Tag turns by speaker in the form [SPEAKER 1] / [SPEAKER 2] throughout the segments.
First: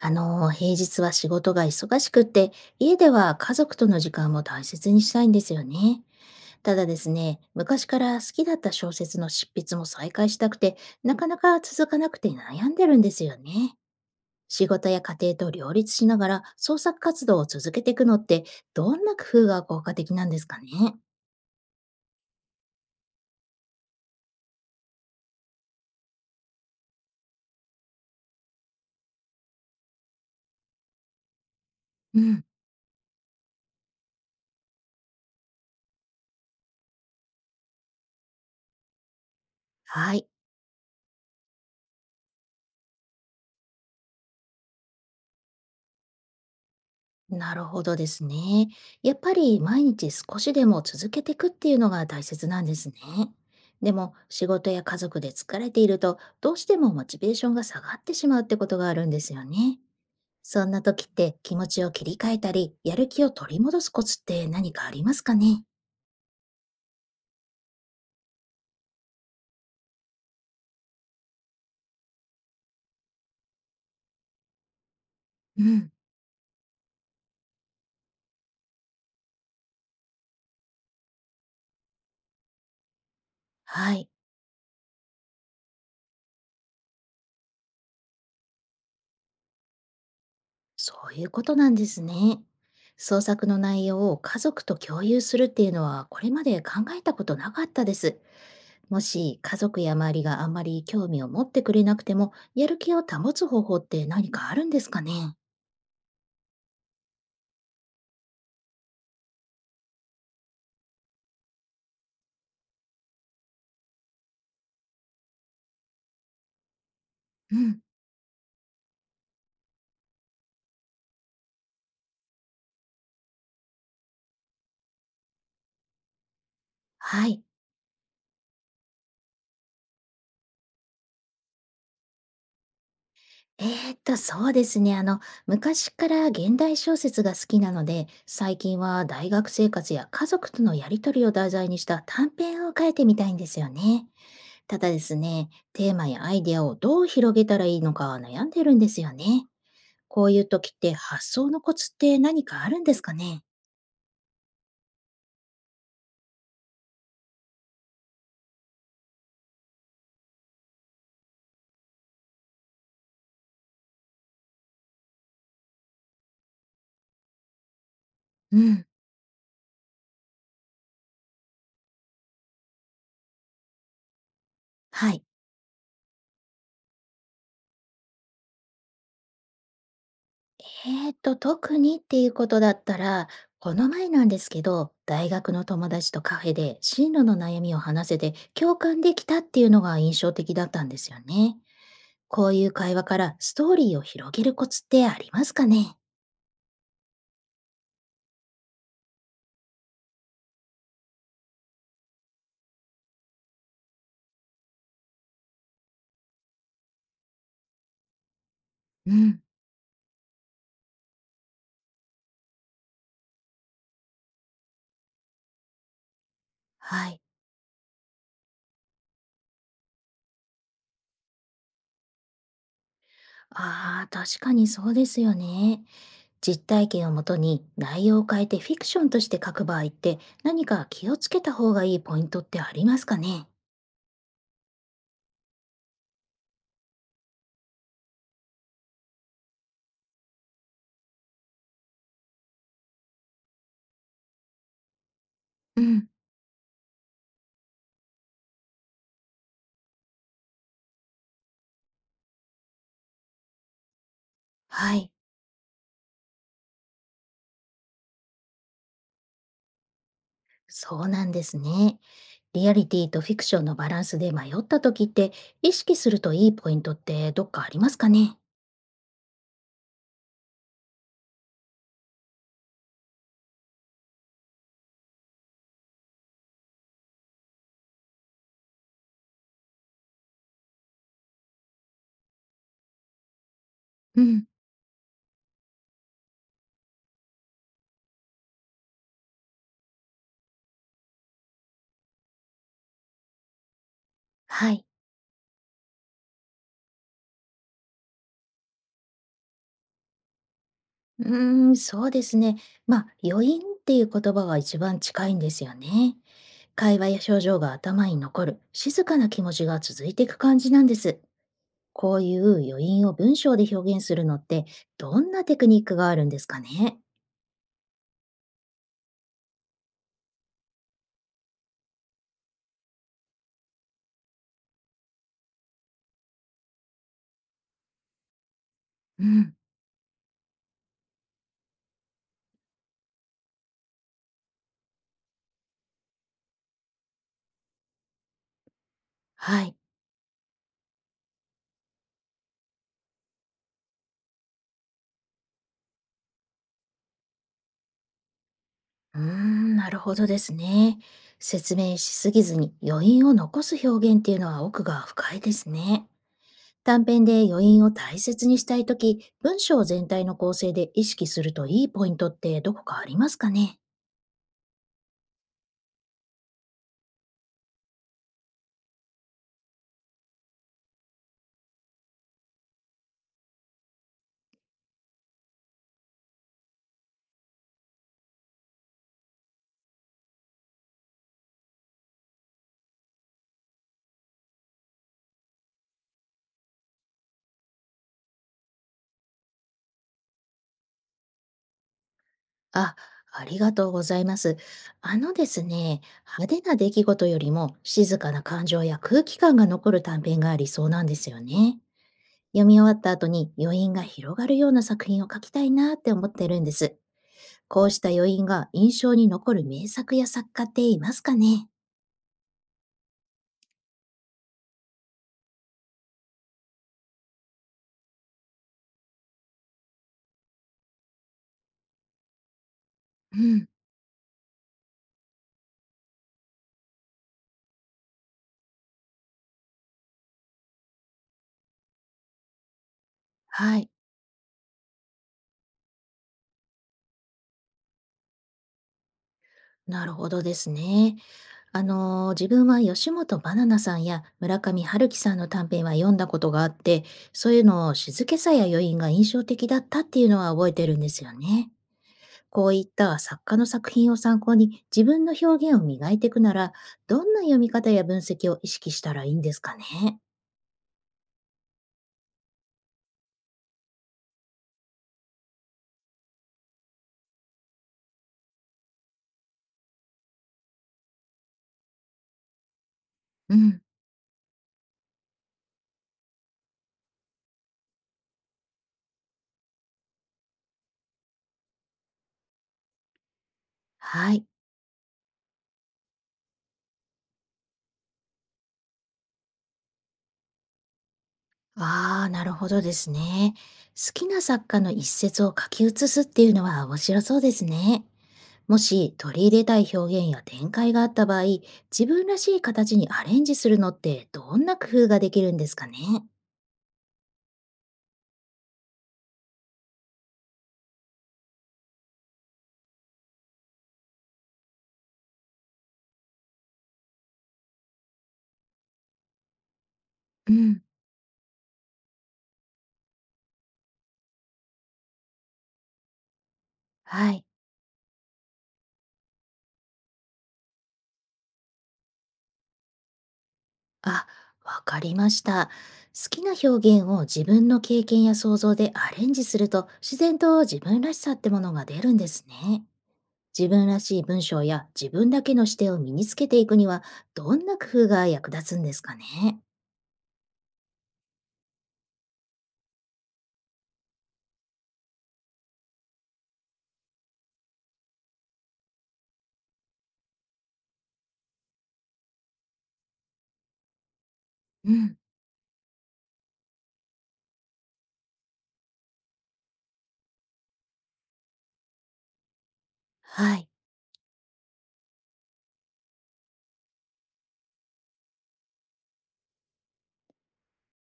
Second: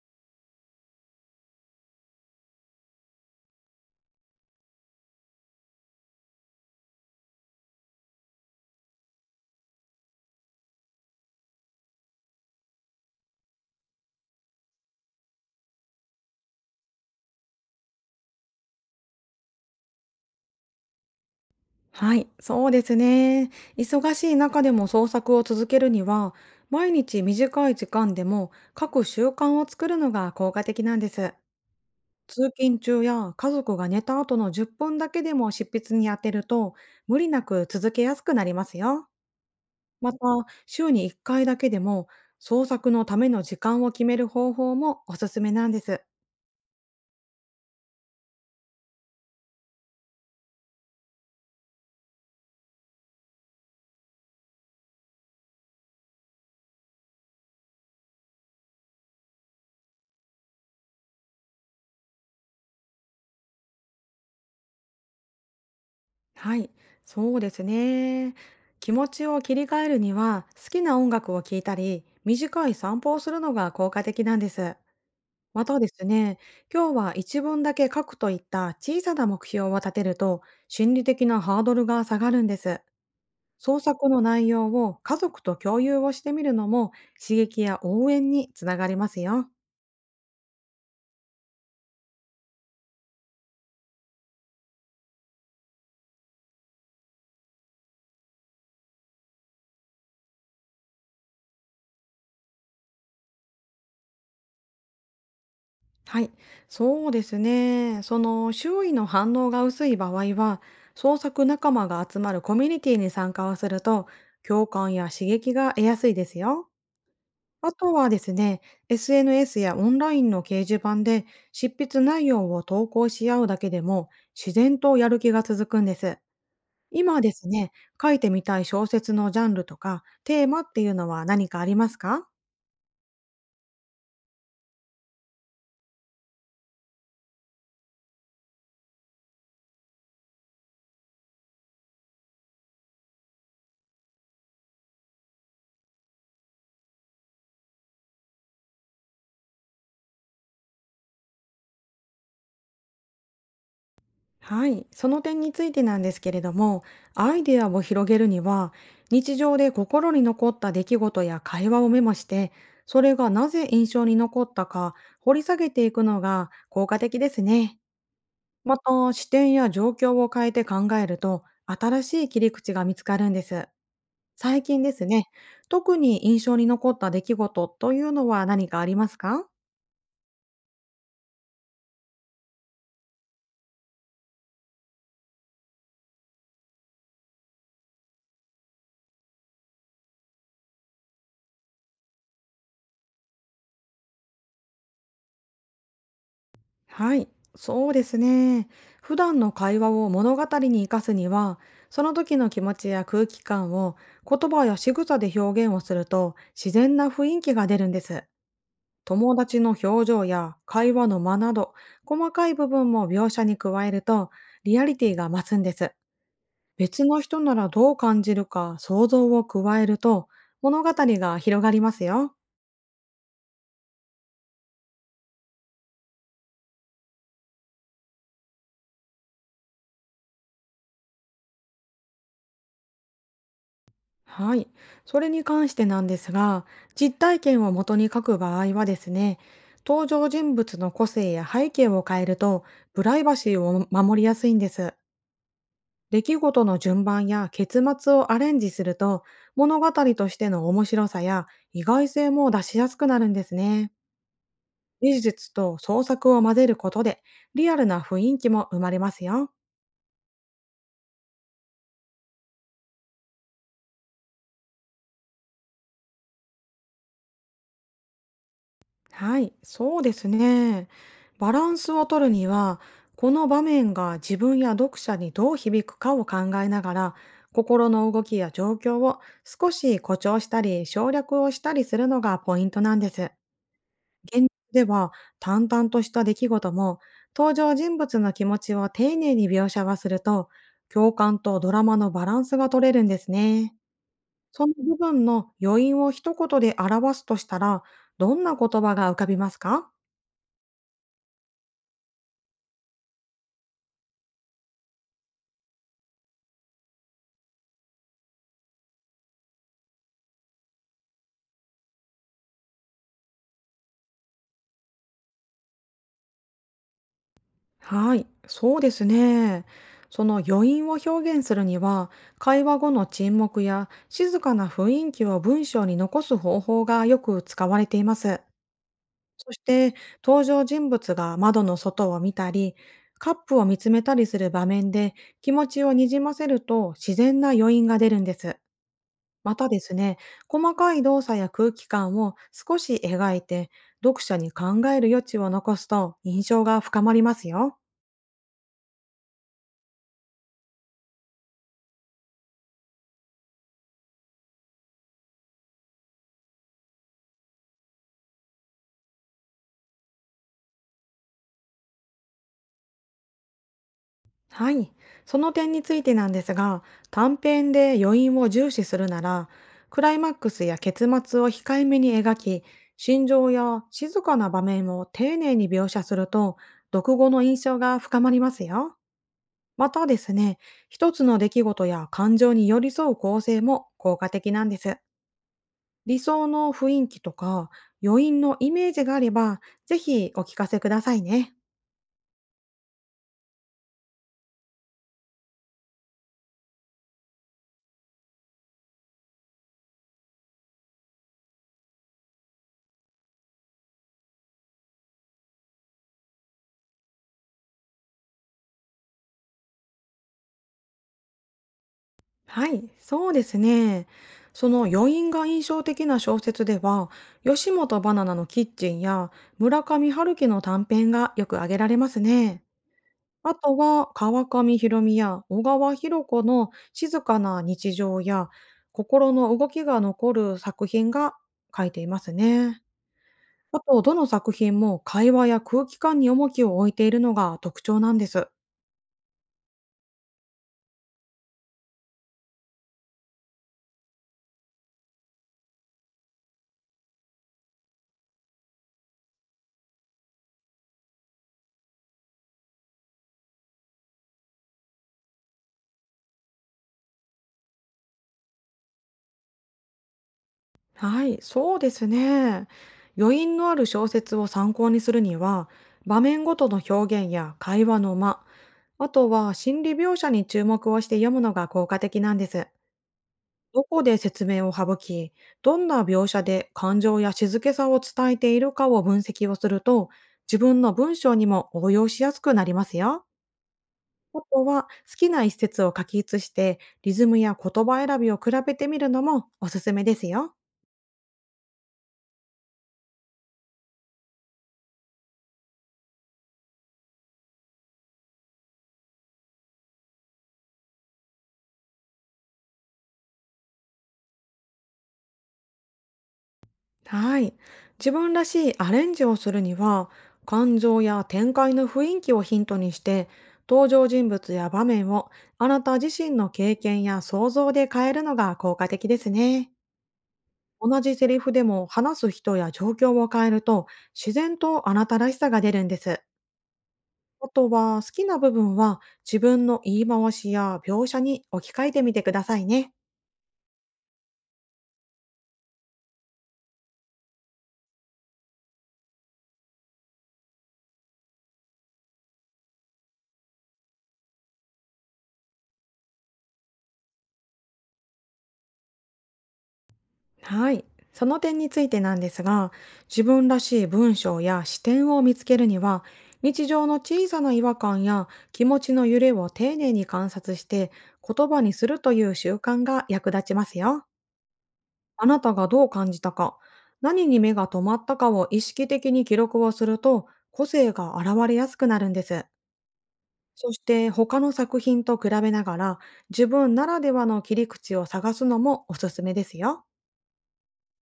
[SPEAKER 1] 平日は仕事が忙しくって、家では家族との時間も大切にしたいんですよね。ただですね、昔から好きだった小説の執筆も再開したくて、なかなか続かなくて悩んでるんですよね。仕事や家庭と両立しながら創作活動を続けていくのって、どんな工夫が効果的なんですかね。
[SPEAKER 2] はい、そうですね。忙しい中でも創作を続けるには、毎日短い時間でも書く習慣を作るのが効果的なんです。
[SPEAKER 1] うん。
[SPEAKER 2] 通勤中や家族が寝た後の10分だけでも執筆に当てると、無理なく続けやすくなりますよ。ま
[SPEAKER 1] は
[SPEAKER 2] た、
[SPEAKER 1] い。
[SPEAKER 2] 週に1回だけでも創作のための時間を決める方法もおすすめなんです。
[SPEAKER 1] なるほどですね。やっぱり毎日少しでも続けていくっていうのが大切なんですね。でも仕事や家族で疲れているとどうしてもモチベーションが下がってしまうってことがあるんですよね。そんな時って気持ちを切り替えたり、やる気を取り戻すコツって何かありますかね？
[SPEAKER 2] はい、そうですね。気持ちを切り替えるには、好きな音楽を聴いたり、短い散歩をするのが効果的なんです。
[SPEAKER 1] う
[SPEAKER 2] またで
[SPEAKER 1] ん、
[SPEAKER 2] すね、今日は一文だけ書くといった小さな目標を立てると、心理的なハードルが下がるんです。創
[SPEAKER 1] は
[SPEAKER 2] 作
[SPEAKER 1] い、
[SPEAKER 2] の内容を家族と共有をしてみるのも、刺激や応援につながりますよ。
[SPEAKER 1] そういうことなんですね。創作の内容を家族と共有するっていうのはこれまで考えたことなかったです。もし家族や周りがあんまり興味を持ってくれなくても、やる気を保つ方法って何かあるんですかね？
[SPEAKER 2] はい、そうですね。その周囲の反応が薄い場合は、創作仲間が集まるコミュニティに参加をすると、共感や刺激が得やすいですよ。
[SPEAKER 1] う
[SPEAKER 2] あ
[SPEAKER 1] ん、
[SPEAKER 2] とはですね、SNS やオンラインの掲示板で執筆内容を投稿し合うだけでも、自然とやる気が続くんです。今
[SPEAKER 1] は
[SPEAKER 2] で
[SPEAKER 1] い。
[SPEAKER 2] すね、書いてみたい小説のジャンルとかテーマっていうのは何かありますか？
[SPEAKER 1] えそうですね。昔から現代小説が好きなので、最近は大学生活や家族とのやりとりを題材にした短編を書いてみたいんですよね。ただですね、テーマやアイデアをどう広げたらいいのか悩んでるんですよね。こういう時って発想のコツって何かあるんですかね？
[SPEAKER 2] はい、その点についてなんですけれども、アイデアを広げるには、日常で心に残った出来事や会話をメモして、それがなぜ印象に残ったか掘り下げていくのが効果的ですね。
[SPEAKER 1] う
[SPEAKER 2] ま
[SPEAKER 1] ん。
[SPEAKER 2] た、視点や状況を変えて考えると、新しい切り口が見つかるんです。最近です
[SPEAKER 1] はい。
[SPEAKER 2] ね、特に印象に残った出来事というのは何かありますか？
[SPEAKER 1] 特にっていうことだったら、この前なんですけど、大学の友達とカフェで進路の悩みを話せて共感できたっていうのが印象的だったんですよね。こういう会話からストーリーを広げるコツってありますかね？
[SPEAKER 2] はい、そうですね。普段の会話を物語に生かすには、その時の気持ちや空気感を言葉や仕草で表現をすると自然な雰囲気が出るんです。
[SPEAKER 1] う
[SPEAKER 2] 友
[SPEAKER 1] ん。
[SPEAKER 2] 達の表情や会話の間など、細かい部分も描写に加えるとリアリティが増すんです。別
[SPEAKER 1] は
[SPEAKER 2] の
[SPEAKER 1] い。
[SPEAKER 2] 人ならどう感じるか想像を加えると物語が広がりますよ。
[SPEAKER 1] ああ、確かにそうですよね。実体験をもとに内容を変えてフィクションとして書く場合って何か気をつけた方がいいポイントってありますかね？
[SPEAKER 2] はい。それに関してなんですが、実体験を元に書く場合はですね、登場人物の個性や背景を変えると、プライバシーを守りやすいんです。
[SPEAKER 1] うん。
[SPEAKER 2] 出来事の順番や結末をアレンジすると、物語としての面白さや意外性も出しやすくなるんですね。
[SPEAKER 1] はい。
[SPEAKER 2] 技術と創作を混ぜることで、リアルな雰囲気も生まれますよ。
[SPEAKER 1] そうなんですね。リアリティとフィクションのバランスで迷った時って意識するといいポイントってどっかありますかね？
[SPEAKER 2] はい、そうですね。バランスを取るには、この場面が自分や読者にどう響くかを考えながら、心の動きや状況を少し誇張したり省略をしたりするのがポイントなんです。
[SPEAKER 1] う
[SPEAKER 2] 現
[SPEAKER 1] ん、
[SPEAKER 2] 実では淡々とした出来事も登場人物の気持ちを丁寧に描写はすると、共感とドラマのバランスが取れるんですね。そ
[SPEAKER 1] は
[SPEAKER 2] の
[SPEAKER 1] い。
[SPEAKER 2] 部分の余韻を一言で表すとしたら、どんな言葉が浮かびますか？
[SPEAKER 1] うーん、そうですね。まあ、余韻っていう言葉が一番近いんですよね。会話や表情が頭に残る、静かな気持ちが続いていく感じなんです。こういう余韻を文章で表現するのって、どんなテクニックがあるんですかね？
[SPEAKER 2] はい、そうですね。その余韻を表現するには、会話後の沈黙や静かな雰囲気を文章に残す方法がよく使われています。
[SPEAKER 1] う
[SPEAKER 2] そ
[SPEAKER 1] ん。
[SPEAKER 2] して、登場人物が窓の外を見たり、カップを見つめたりする場面で気持ちをにじませると自然な余韻が出るんです。ま
[SPEAKER 1] は
[SPEAKER 2] た
[SPEAKER 1] い。
[SPEAKER 2] ですね、細かい動作や空気感を少し描いて、読者に考える余地を残すと印象が深まりますよ。
[SPEAKER 1] うーん、なるほどですね。説明しすぎずに余韻を残す表現っていうのは奥が深いですね。短編で余韻を大切にしたいとき、文章全体の構成で意識するといいポイントってどこかありますかね？
[SPEAKER 2] はい、その点についてなんですが、短編で余韻を重視するなら、クライマックスや結末を控えめに描き、心情や静かな場面を丁寧に描写すると、読後の印象が深まりますよ。またですね、一つの出来事や感情に寄り添う構成も効果的なんです。理想の雰囲気とか余韻のイメージがあれば、ぜひお聞かせくださいね。
[SPEAKER 1] あ、ありがとうございます。あのですね、派手な出来事よりも静かな感情や空気感が残る短編が理想なんですよね。読み終わった後に余韻が広がるような作品を書きたいなって思ってるんです。こうした余韻が印象に残る名作や作家っていますかね？
[SPEAKER 2] はい、そうですね。その余韻が印象的な小説では、吉本ばななのキッチンや村上春樹の短編がよく挙げられますね。
[SPEAKER 1] う
[SPEAKER 2] あ
[SPEAKER 1] ん、
[SPEAKER 2] とは川上弘美や小川博子の静かな日常や心の動きが残る作品が書いていますね。
[SPEAKER 1] は
[SPEAKER 2] あ
[SPEAKER 1] い、
[SPEAKER 2] と、どの作品も会話や空気感に重きを置いているのが特徴なんです。
[SPEAKER 1] なるほどですね。自分は吉本ばななさんや村上春樹さんの短編は読んだことがあって、そういうのを静けさや余韻が印象的だったっていうのは覚えてるんですよね。こういった作家の作品を参考に自分の表現を磨いていくなら、どんな読み方や分析を意識したらいいんですかね？
[SPEAKER 2] はい、そうですね。余韻のある小説を参考にするには、場面ごとの表現や会話の間、あとは心理描写に注目をして読むのが効果的なんです。
[SPEAKER 1] う
[SPEAKER 2] ど
[SPEAKER 1] ん、
[SPEAKER 2] こで説明を省き、どんな描写で感情や静けさを伝えているかを分析をすると、自分の文章にも応用しやすくなりますよ。
[SPEAKER 1] は
[SPEAKER 2] あ
[SPEAKER 1] い。
[SPEAKER 2] とは好きな一節を書き写して、リズムや言葉選びを比べてみるのもおすすめですよ。
[SPEAKER 1] ああ、なるほどですね。好きな作家の一節を書き写すっていうのは面白そうですね。もし取り入れたい表現や展開があった場合、自分らしい形にアレンジするのってどんな工夫ができるんですかね？
[SPEAKER 2] はい。自分らしいアレンジをするには、感情や展開の雰囲気をヒントにして、登場人物や場面をあなた自身の経験や想像で変えるのが効果的ですね。
[SPEAKER 1] うん。
[SPEAKER 2] 同じセリフでも話す人や状況を変えると、自然とあなたらしさが出るんです。
[SPEAKER 1] はい。
[SPEAKER 2] あとは好きな部分は自分の言い回しや描写に置き換えてみてくださいね。
[SPEAKER 1] あ、わかりました。好きな表現を自分の経験や想像でアレンジすると自然と自分らしさってものが出るんですね。自分らしい文章や自分だけの視点を身につけていくには、どんな工夫が役立つんですかね？
[SPEAKER 2] はい。その点についてなんですが、自分らしい文章や視点を見つけるには、日常の小さな違和感や気持ちの揺れを丁寧に観察して言葉にするという習慣が役立ちますよ。
[SPEAKER 1] うん、
[SPEAKER 2] あなたがどう感じたか、何に目が止まったかを意識的に記録をすると、個性が現れやすくなるんです。
[SPEAKER 1] はい、
[SPEAKER 2] そして他の作品と比べながら、自分ならではの切り口を探すのもおすすめですよ。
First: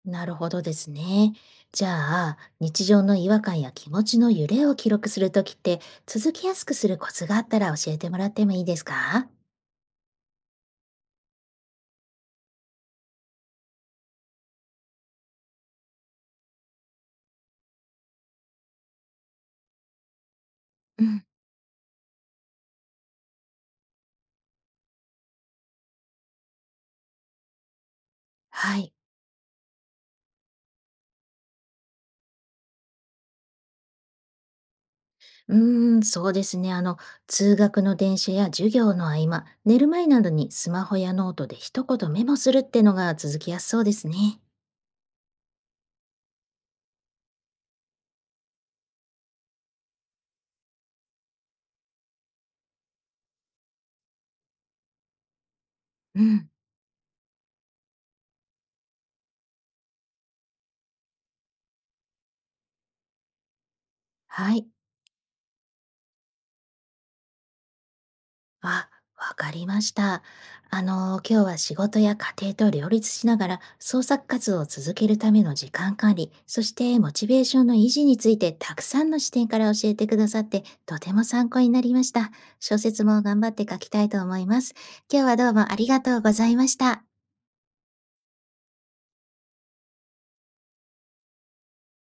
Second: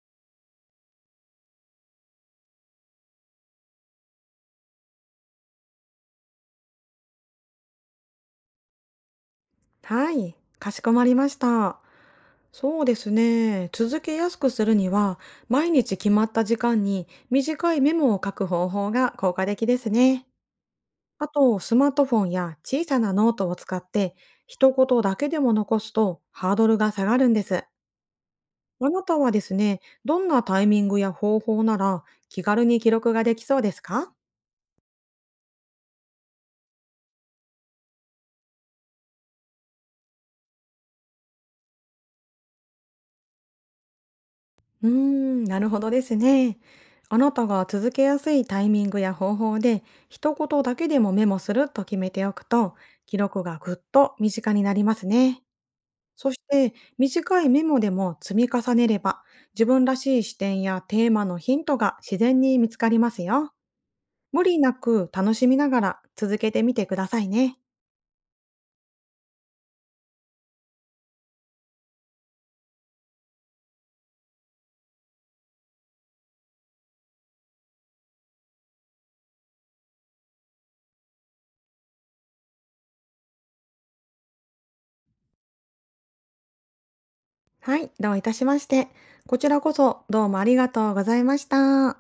[SPEAKER 1] なるほどですね。じゃあ、日常の違和感や気持ちの揺れを記録するときって、続きやすくするコツがあったら教えてもらってもいいですか？
[SPEAKER 2] はい、かしこまりました。そうですね。続けやすくするには、毎日決まった時間に短いメモを書く方法が効果的ですね。
[SPEAKER 1] うん、
[SPEAKER 2] あと、スマートフォンや小さなノートを使って、一言だけでも残すとハードルが下がるんです。
[SPEAKER 1] は
[SPEAKER 2] あ
[SPEAKER 1] い。
[SPEAKER 2] なたはですね、どんなタイミングや方法なら気軽に記録ができそうですか？
[SPEAKER 1] うーん、そうですね。通学の電車や授業の合間、寝る前などにスマホやノートで一言メモするってのが続きやすそうですね。
[SPEAKER 2] うーん、なるほどですね。あなたが続けやすいタイミングや方法で、一言だけでもメモすると決めておくと、記録がぐっと身近になりますね。
[SPEAKER 1] う
[SPEAKER 2] そし
[SPEAKER 1] ん。
[SPEAKER 2] て、短いメモでも積み重ねれば、自分らしい視点やテーマのヒントが自然に見つかりますよ。無
[SPEAKER 1] は
[SPEAKER 2] 理
[SPEAKER 1] い。
[SPEAKER 2] なく楽しみながら続けてみてくださいね。
[SPEAKER 1] あ、わかりました。今日は仕事や家庭と両立しながら創作活動を続けるための時間管理、そしてモチベーションの維持についてたくさんの視点から教えてくださって、とても参考になりました。小説も頑張って書きたいと思います。今日はどうもありがとうございました。
[SPEAKER 2] はい、どういたしまして。こちらこそどうもありがとうございました。